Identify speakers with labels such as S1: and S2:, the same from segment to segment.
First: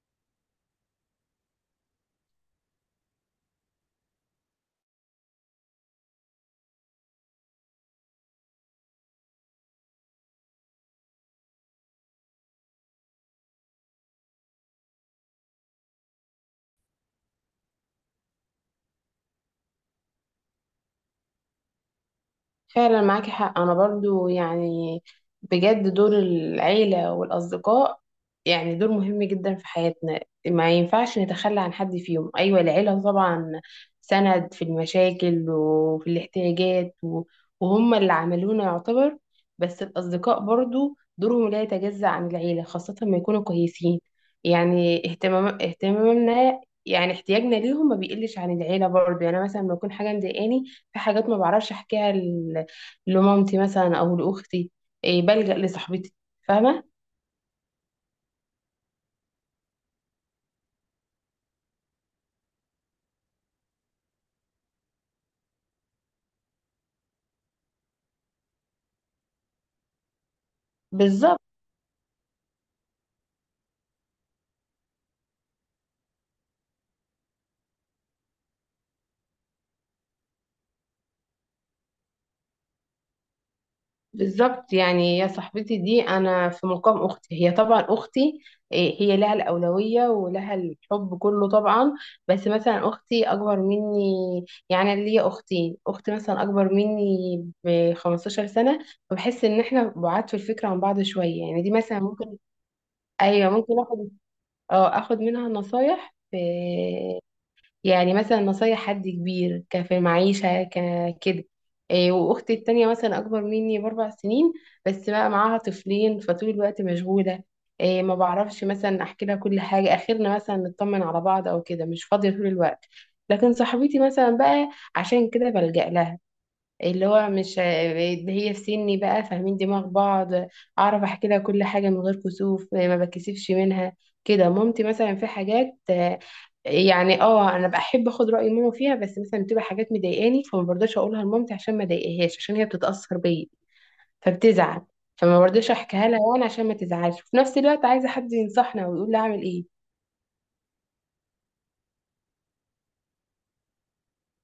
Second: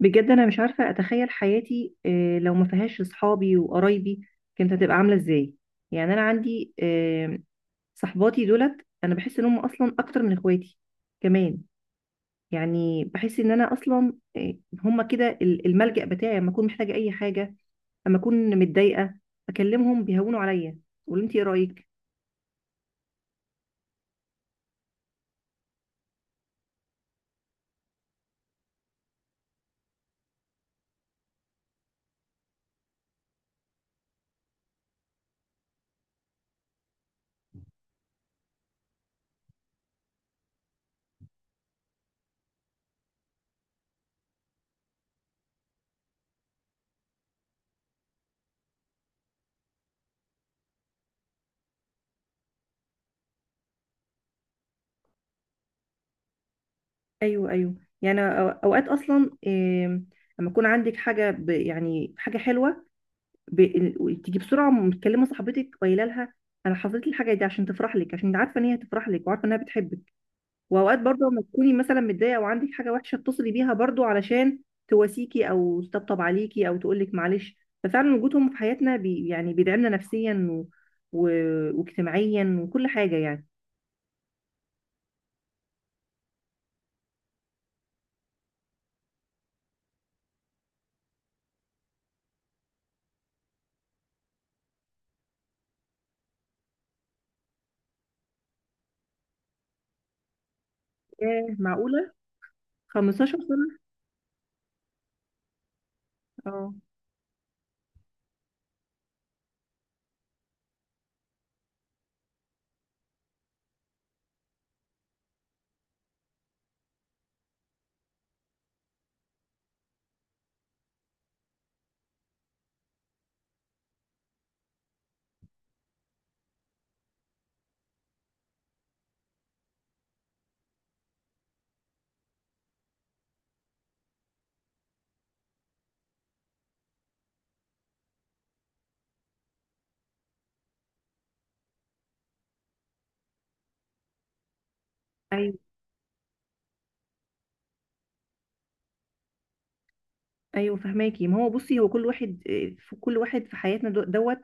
S1: بجد انا مش عارفه اتخيل حياتي لو ما فيهاش اصحابي وقرايبي كانت هتبقى عامله ازاي. يعني انا عندي صحباتي دولت، انا بحس ان هم اصلا اكتر من اخواتي كمان. يعني بحس ان انا اصلا هم كده الملجأ بتاعي لما اكون محتاجه اي حاجه، لما اكون متضايقه اكلمهم بيهونوا عليا. قولوا انت ايه رايك؟
S2: فعلا معاكي حق، انا برضو يعني بجد دور العيلة والاصدقاء، يعني دور مهم جدا في حياتنا. ما ينفعش نتخلى عن حد فيهم. ايوه العيلة طبعا سند في المشاكل وفي الاحتياجات وهم اللي عملونا يعتبر. بس الاصدقاء برضو دورهم لا يتجزأ عن العيلة خاصة ما يكونوا كويسين. يعني اهتمامنا، يعني احتياجنا ليهم ما بيقلش عن العيلة برضو. يعني أنا مثلا لما يكون حاجة مضايقاني، في حاجات ما بعرفش احكيها لمامتي مثلا او لاختي، إيه بلجأ لصاحبتي، فاهمه.
S1: ايوه، ايوه. يعني اوقات اصلا لما يكون عندك حاجه، يعني حاجه حلوه تيجي بسرعه متكلمه صاحبتك قايله لها انا حصلت لي الحاجه دي عشان تفرح لك، عشان انت عارفه ان هي هتفرح لك وعارفه انها بتحبك. واوقات برضه
S2: بالظبط.
S1: لما تكوني مثلا متضايقه او عندك حاجه وحشه اتصلي بيها برضه علشان تواسيكي او تطبطب عليكي او تقول لك معلش. ففعلا وجودهم في حياتنا يعني بيدعمنا نفسيا و... واجتماعيا وكل حاجه يعني.
S2: بالظبط. يعني يا صاحبتي دي انا في مقام اختي، هي طبعا اختي، إيه، هي لها الاولويه ولها الحب كله طبعا. بس مثلا اختي اكبر مني، يعني أنا ليا اختين، اخت مثلا اكبر مني ب 15 سنه، فبحس ان احنا بعاد في الفكره عن بعض شويه.
S1: ايه،
S2: يعني دي مثلا
S1: معقوله
S2: ممكن،
S1: 15
S2: ايوه
S1: سنه؟
S2: ممكن اخد منها نصايح،
S1: اه.
S2: يعني مثلا نصايح حد كبير في المعيشة كده. إيه، وأختي التانية مثلا أكبر مني بأربع سنين، بس بقى معاها طفلين فطول الوقت مشغولة. إيه، ما بعرفش مثلا أحكي لها كل حاجة، آخرنا مثلا نطمن على بعض أو كده، مش فاضية طول الوقت. لكن صاحبتي مثلا بقى، عشان كده بلجأ لها، اللي هو مش اللي هي في سني بقى فاهمين دماغ بعض. اعرف احكي لها كل حاجه من غير كسوف، ما بتكسفش منها كده. مامتي مثلا في حاجات، يعني انا بحب اخد راي ماما فيها، بس مثلا بتبقى حاجات مضايقاني، فما برضاش اقولها لمامتي عشان ما اضايقهاش، عشان هي بتتاثر بيا فبتزعل، فما
S1: ايوه،
S2: برضاش احكيها لها وانا عشان ما تزعلش، وفي نفس الوقت عايزه حد ينصحنا ويقول لي اعمل ايه.
S1: ايوه فهماكي. ما هو بصي، هو كل واحد في كل واحد في حياتنا دوت،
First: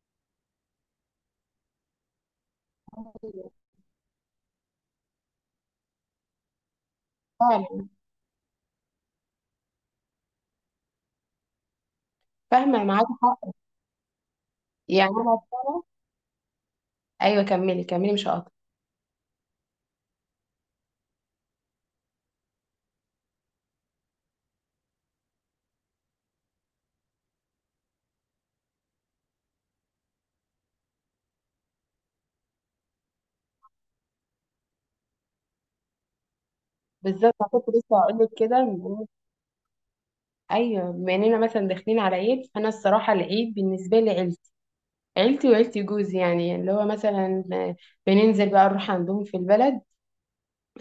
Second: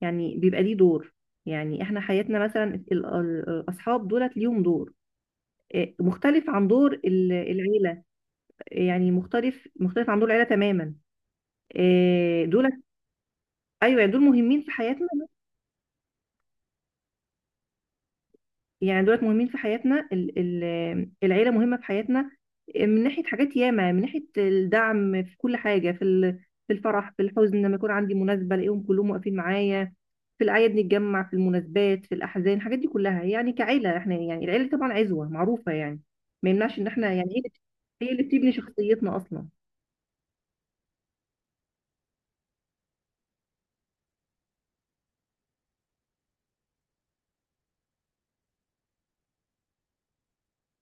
S1: يعني بيبقى ليه دور. يعني احنا حياتنا مثلا الاصحاب دولت ليهم دور مختلف عن دور
S2: فعلا
S1: العيله. يعني مختلف عن دور العيله تماما دولت.
S2: فاهمه معاك حق.
S1: ايوه، يعني دول مهمين في حياتنا.
S2: يعني انا. ايوه كملي كملي مش هقطع.
S1: يعني دولت مهمين في حياتنا، العيله مهمه في حياتنا من ناحيه حاجات ياما، من ناحيه الدعم في كل حاجه، في الفرح، في الحزن، لما يكون عندي مناسبه الاقيهم كلهم واقفين معايا. في الأعياد نتجمع، في المناسبات، في الأحزان، الحاجات دي كلها يعني كعيلة. احنا يعني العيلة طبعا عزوة معروفة يعني، ما يمنعش إن احنا يعني
S2: بالظبط، انا
S1: هي،
S2: كنت لسه
S1: هي
S2: هقول
S1: اللي
S2: لك
S1: بتبني
S2: كده.
S1: شخصيتنا أصلا.
S2: ايوه بما اننا مثلا داخلين على عيد، فانا الصراحه العيد بالنسبه لي عيلتي، عيلتي وعيلتي جوزي، يعني اللي هو مثلا بننزل بقى نروح عندهم في البلد.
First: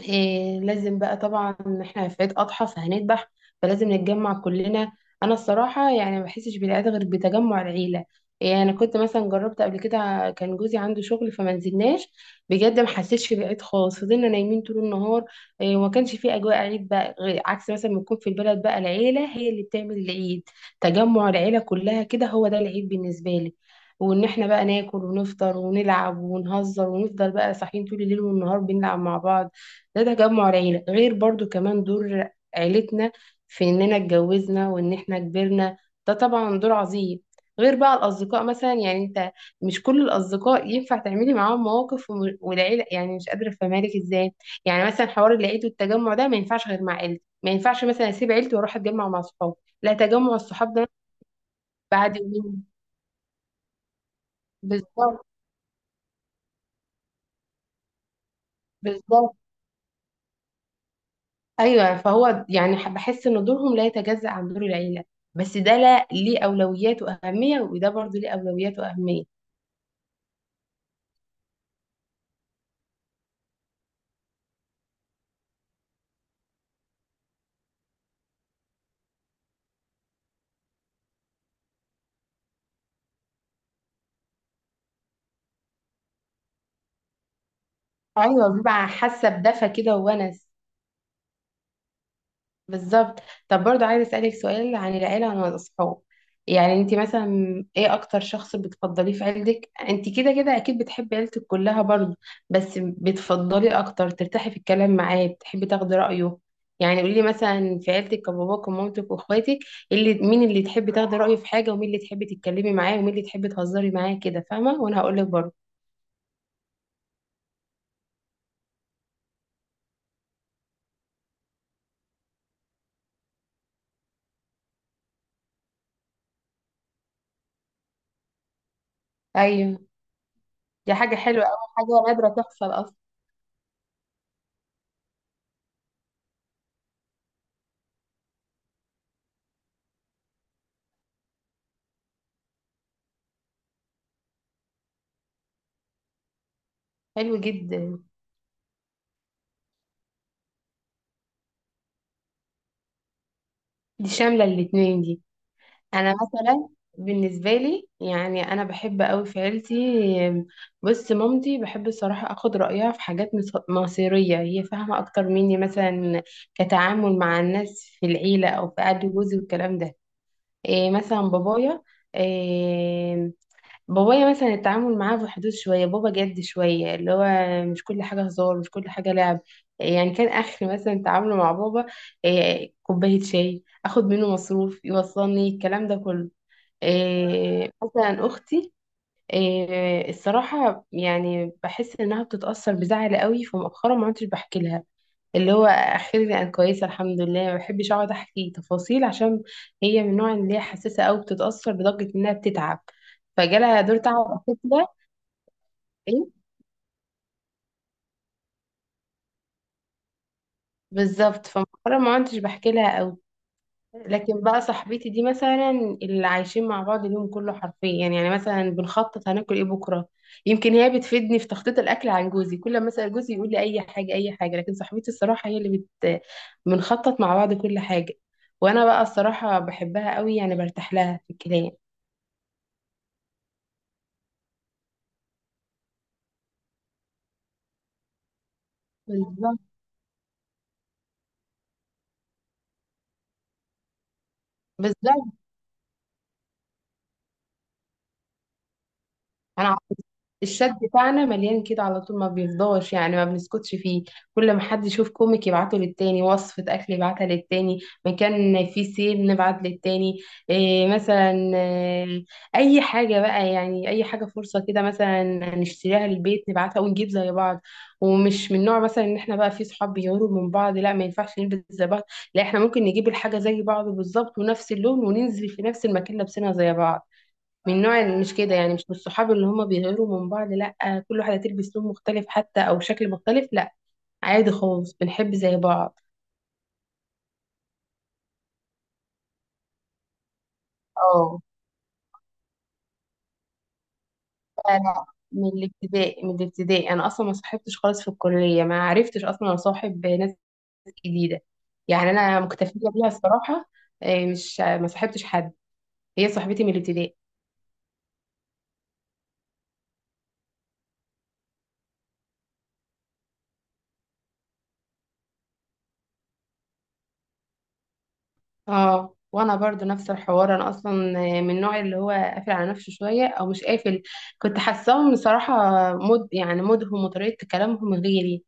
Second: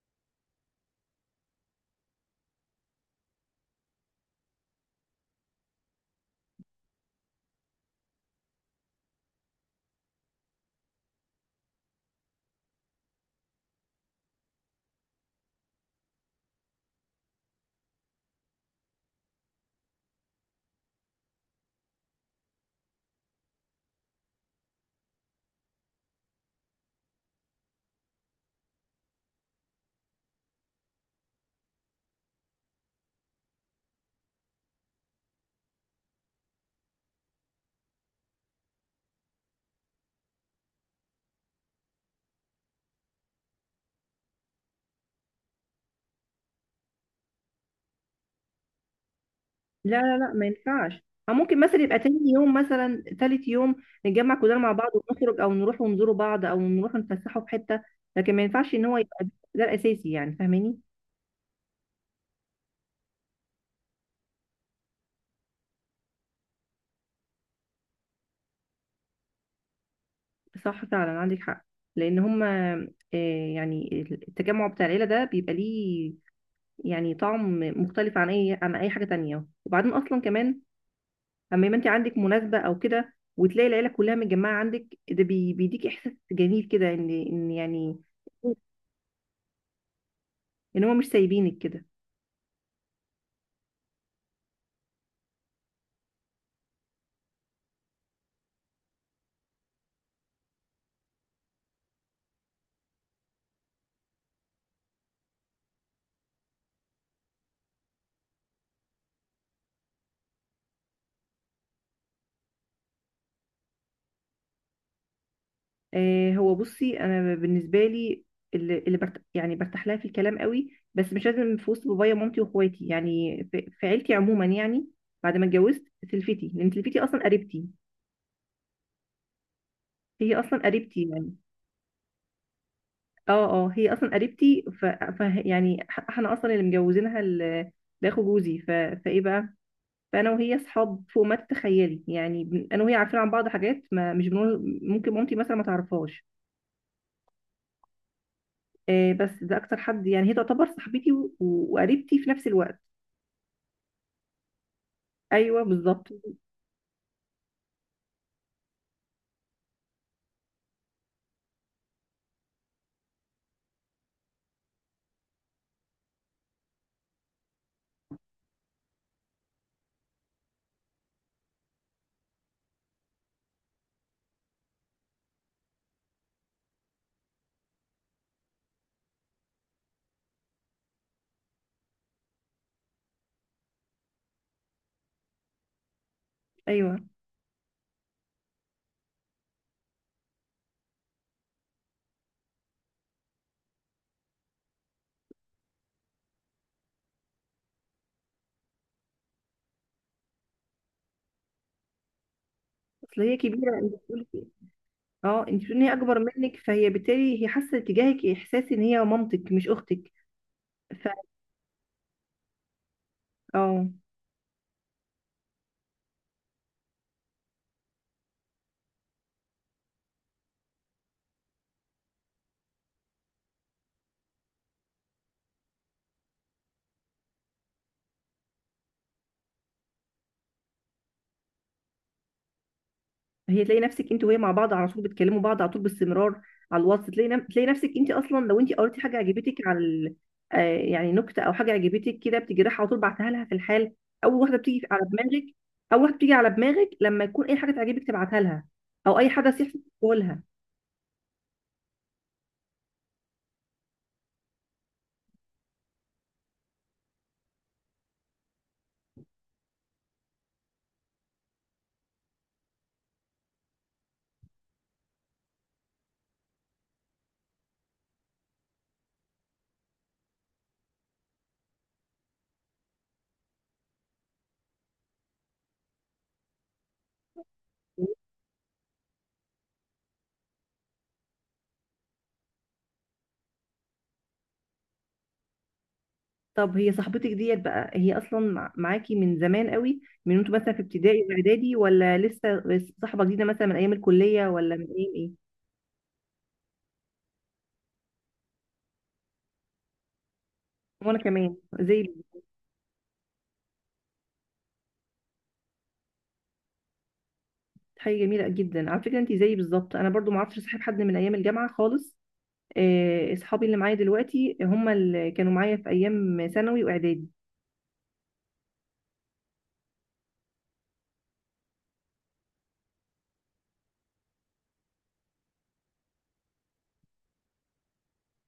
S2: إيه لازم بقى طبعا، احنا في عيد اضحى فهنذبح، فلازم نتجمع كلنا. انا الصراحه يعني ما بحسش بالعيد غير بتجمع العيله. يعني انا كنت مثلا جربت قبل كده، كان جوزي عنده شغل فما نزلناش، بجد ما حسيتش بالعيد خالص، فضلنا نايمين طول النهار، إيه، وما كانش في اجواء عيد بقى، غير عكس مثلا ما يكون في البلد بقى العيله هي اللي بتعمل العيد. تجمع العيله كلها كده هو ده العيد بالنسبه لي، وان احنا بقى ناكل ونفطر ونلعب ونهزر ونفضل بقى صاحيين طول الليل والنهار بنلعب مع بعض، ده تجمع العيلة. غير برضو كمان دور عيلتنا في إننا اتجوزنا وإن إحنا كبرنا، ده طبعا دور عظيم. غير بقى الأصدقاء مثلا، يعني أنت مش كل الأصدقاء ينفع تعملي معاهم مواقف والعيلة، يعني مش قادرة أفهمهالك إزاي. يعني مثلا حوار العيد والتجمع ده ما ينفعش غير مع عيلتي، ما ينفعش مثلا أسيب عيلتي وأروح أتجمع مع صحابي، لا
S1: لا، لا، لا،
S2: تجمع
S1: ما
S2: الصحاب ده
S1: ينفعش. أو ممكن مثلا يبقى
S2: بعد
S1: تاني يوم،
S2: يومين.
S1: مثلا تالت يوم، نتجمع كلنا مع بعض
S2: بالظبط.
S1: ونخرج أو نروح ونزوروا بعض أو نروح نتفسحوا في حتة. لكن ما ينفعش إن هو يبقى
S2: بالظبط.
S1: ده الأساسي، يعني فاهماني.
S2: ايوه فهو يعني بحس ان دورهم لا يتجزأ عن دور العيله، بس ده لا ليه اولويات واهميه، وده برضه ليه اولويات واهميه.
S1: صح، فعلا عندك حق. لأن هما يعني التجمع بتاع العيلة ده بيبقى ليه يعني طعم مختلف عن اي، عن اي حاجه تانية. وبعدين اصلا كمان اما يبقى انت عندك مناسبه او كده وتلاقي العيله كلها متجمعه عندك، ده بيديك احساس جميل كده، ان يعني
S2: ايوه بيبقى حاسه بدفى كده وونس.
S1: ان هم مش سايبينك كده.
S2: بالظبط. طب برضو عايزة أسألك سؤال عن العيلة وعن الأصحاب. يعني انت مثلا ايه اكتر شخص بتفضليه في عيلتك؟ انت كده كده اكيد بتحبي عيلتك كلها برضو، بس بتفضليه اكتر ترتاحي في الكلام معاه، بتحبي تاخدي رأيه. يعني قولي مثلا في عيلتك باباك ومامتك واخواتك، مين اللي تحبي تاخدي رأيه في حاجة، ومين اللي تحبي تتكلمي معاه، ومين اللي تحبي تهزري معاه، كده فاهمة؟ وانا هقول لك برضو.
S1: هو بصي، انا بالنسبه لي، اللي يعني برتاح لها في الكلام قوي، بس مش لازم في وسط بابايا ومامتي واخواتي، يعني في عيلتي عموما، يعني بعد ما اتجوزت سلفتي، لان سلفتي اصلا قريبتي.
S2: ايوه.
S1: هي اصلا
S2: دي
S1: قريبتي
S2: حاجة
S1: يعني.
S2: حلوة أوي، حاجة نادرة تحصل اصلا.
S1: اه، اه، هي اصلا قريبتي يعني، احنا اصلا اللي مجوزينها لاخو جوزي فايه بقى. فانا وهي اصحاب فوق ما تتخيلي يعني، انا وهي عارفين عن بعض حاجات ما مش بنقول، ممكن مامتي مثلا ما تعرفهاش.
S2: حلو جدا.
S1: بس ده اكتر حد يعني، هي تعتبر صاحبتي وقريبتي في نفس الوقت.
S2: دي شاملة الاتنين دي.
S1: ايوه، بالظبط.
S2: انا مثلا بالنسبه لي، يعني انا بحب قوي في عيلتي. بص مامتي بحب الصراحه اخد رايها في حاجات مصيريه، هي فاهمه اكتر مني مثلا كتعامل مع الناس في العيله او في قعده جوزي والكلام ده. إيه مثلا بابايا، إيه، بابايا مثلا التعامل معاه في حدود شويه، بابا جد شويه، اللي هو مش كل حاجه هزار مش كل حاجه لعب، إيه، يعني كان اخر مثلا تعامله مع بابا إيه، كوبايه شاي، اخد منه مصروف، يوصلني الكلام ده كله.
S1: ايوه،
S2: إيه، مثلا اختي، إيه، الصراحه يعني بحس انها بتتاثر بزعل قوي، فمؤخرا ما عدتش بحكي لها. اللي هو اخيرا انا كويسه الحمد لله، ما بحبش اقعد احكي تفاصيل، عشان هي من النوع اللي هي حساسه قوي، بتتاثر لدرجه انها بتتعب،
S1: اصل هي كبيره،
S2: فجالها
S1: انت
S2: دور
S1: بتقولي
S2: تعب
S1: إيه؟
S2: كده.
S1: اه، انت بتقولي إن هي اكبر
S2: ايه
S1: منك، فهي بالتالي هي حاسه تجاهك احساس ان هي مامتك مش اختك. ف
S2: بالظبط، فمؤخرا ما عدتش بحكي لها قوي.
S1: اه.
S2: لكن بقى صاحبتي دي مثلا، اللي عايشين مع بعض اليوم كله حرفيا، يعني مثلا بنخطط هناكل ايه بكره، يمكن هي بتفيدني في تخطيط الاكل عن جوزي. كل ما اسال جوزي يقول لي اي حاجه اي حاجه، لكن صاحبتي الصراحه هي اللي بنخطط مع بعض كل حاجه. وانا بقى الصراحه بحبها قوي، يعني برتاح لها في الكلام.
S1: هي، تلاقي نفسك انت وهي مع بعض على طول، بتكلموا بعض على طول باستمرار على الواتس. تلاقي تلاقي نفسك انت اصلا، لو انت قريتي حاجه عجبتك
S2: بالظبط.
S1: على ال... آه يعني نكته او حاجه عجبتك كده، بتجي رايحه على طول بعتها لها في الحال. اول واحده بتيجي على
S2: بالظبط.
S1: دماغك، اول واحده بتيجي على دماغك لما يكون اي حاجه تعجبك تبعتها لها، او اي حدث
S2: انا
S1: يحصل
S2: عارفة.
S1: تقولها.
S2: الشات بتاعنا مليان كده على طول ما بيفضاش، يعني ما بنسكتش فيه. كل ما حد يشوف كوميك يبعته للتاني، وصفة اكل يبعتها للتاني، مكان فيه سيل نبعت للتاني، إيه مثلا، إيه، اي حاجة بقى، يعني اي حاجة فرصة كده مثلا نشتريها للبيت نبعتها ونجيب زي بعض. ومش من نوع مثلا ان احنا بقى في صحاب بيغيروا من بعض، لا ما ينفعش نلبس زي بعض، لا احنا ممكن نجيب الحاجة زي بعض بالظبط ونفس اللون، وننزل في نفس المكان لابسينها زي بعض. من نوع مش كده، يعني مش من الصحاب اللي هم بيغيروا من بعض لا كل واحدة تلبس لون مختلف حتى أو شكل مختلف، لا عادي خالص بنحب زي بعض.
S1: طب هي صاحبتك ديت بقى، هي اصلا معاكي من زمان قوي؟ من انتوا مثلا في ابتدائي
S2: اه،
S1: واعدادي، ولا لسه صاحبه جديده مثلا من ايام الكليه، ولا من
S2: فأنا
S1: ايام ايه؟
S2: من الابتدائي، من الابتدائي أنا أصلا ما صاحبتش خالص، في الكلية ما عرفتش أصلا أصاحب ناس
S1: وانا
S2: جديدة،
S1: كمان
S2: يعني
S1: زي،
S2: أنا مكتفية بيها الصراحة. إيه، مش ما صاحبتش حد، هي صاحبتي من الابتدائي.
S1: حاجة جميلة جدا على فكرة، انت زيي بالظبط. انا برضو ما عرفتش اصاحب حد من ايام الجامعة خالص. اصحابي اللي معايا دلوقتي هم اللي كانوا معايا في ايام ثانوي واعدادي.
S2: اه وانا برضو نفس الحوار، انا اصلا من النوع اللي هو قافل على نفسه شويه، او مش قافل، كنت حاساهم بصراحه يعني مودهم وطريقه كلامهم غيري،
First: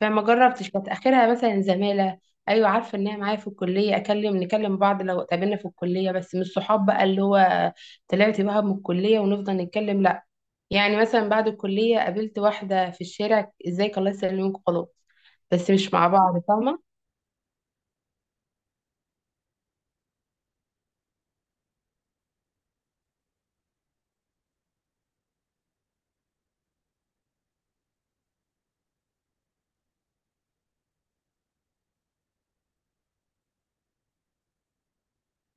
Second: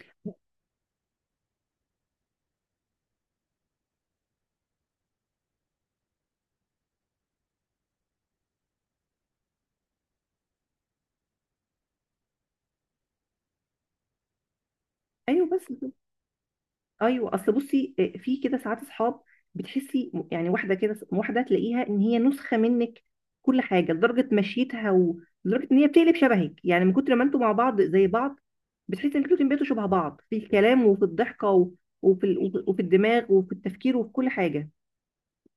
S2: فما جربتش. كانت اخرها مثلا زماله، ايوه عارفه ان هي معايا في الكليه، نكلم بعض لو اتقابلنا في الكليه، بس مش صحاب بقى اللي هو طلعت بقى من الكليه ونفضل نتكلم، لا. يعني مثلا بعد الكليه قابلت واحده في الشارع، ازيك، الله يسلمك، خلاص،
S1: ايوه، بس
S2: بس مش
S1: كده.
S2: مع بعض، فاهمه.
S1: ايوه، اصل بصي في كده ساعات اصحاب بتحسي يعني، واحدة كده، واحدة تلاقيها ان هي نسخة منك كل حاجة، لدرجة مشيتها، ولدرجة ان هي بتقلب شبهك يعني من كتر ما انتوا مع بعض زي بعض. بتحسي ان انتوا بقيتوا شبه بعض في الكلام وفي الضحكة وفي الدماغ وفي التفكير وفي كل حاجة.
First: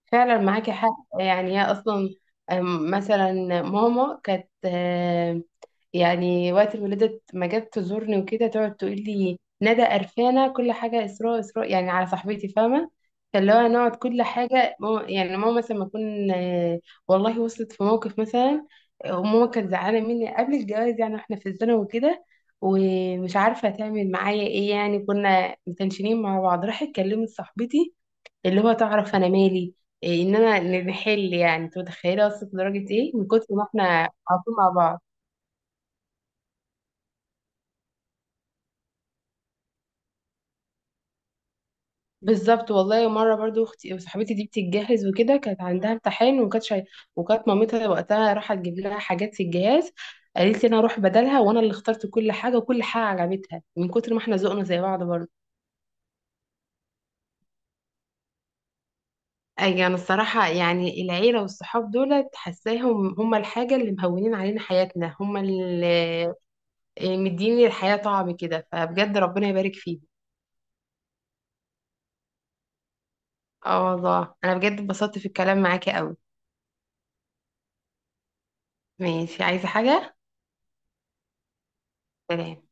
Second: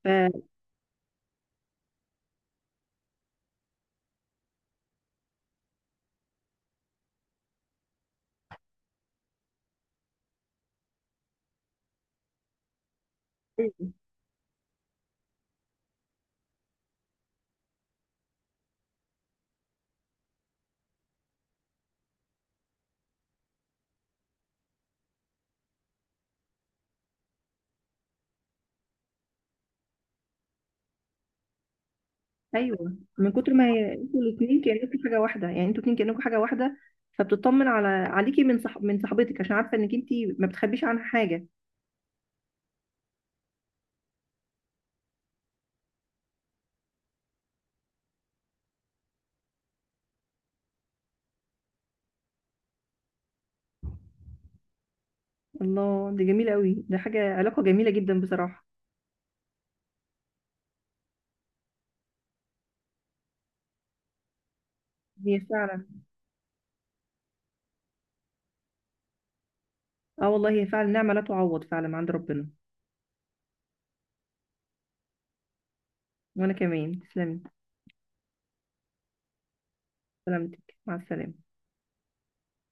S2: فعلا معاكي حق. يعني هي اصلا مثلا ماما كانت يعني وقت الولادة ما جت تزورني وكده، تقعد تقول لي ندى قرفانة كل حاجة، إسراء إسراء، يعني على صاحبتي فاهمة. فاللي هو
S1: ف
S2: نقعد كل حاجة ماما، يعني ماما مثلا ما أكون. والله وصلت في موقف مثلا، وماما كانت زعلانة مني قبل الجواز يعني، واحنا في الثانوي وكده، ومش عارفة تعمل معايا ايه، يعني كنا متنشنين مع بعض، راحت كلمت صاحبتي اللي هو تعرف انا مالي، إيه ان انا نحل. يعني انت متخيله وصلت لدرجه
S1: ايوه،
S2: ايه من
S1: من
S2: كتر
S1: كتر
S2: ما
S1: ما
S2: احنا
S1: انتوا
S2: على طول
S1: الاثنين
S2: مع بعض.
S1: كانكم حاجه واحده، يعني انتوا الاثنين كانكم حاجه واحده. فبتطمن عليكي من صاحبتك عشان عارفه انك انت ما بتخبيش عنها حاجه.
S2: بالظبط. والله مره برضو اختي وصاحبتي دي بتتجهز وكده، كانت عندها امتحان، وكانت مامتها وقتها راحت تجيب لها حاجات في الجهاز، قالت لي انا اروح بدلها، وانا اللي اخترت كل حاجه، وكل حاجه عجبتها من كتر ما احنا ذوقنا زي بعض برضو.
S1: الله، دي جميله قوي، ده علاقه جميله جدا بصراحه.
S2: اي انا الصراحه يعني العيله والصحاب دول حاساهم هم الحاجه اللي مهونين علينا حياتنا هم،
S1: هي فعلا.
S2: إيه، مديني الحياة طعم كده، فبجد ربنا يبارك فيه.
S1: اه والله، هي فعلا نعمه لا تعوض فعلا عند ربنا.
S2: اه والله انا بجد اتبسطت في الكلام معاكي قوي.
S1: وانا كمان تسلمي.
S2: ماشي، عايزة حاجة؟
S1: سلامتك، مع السلامه.
S2: سلام.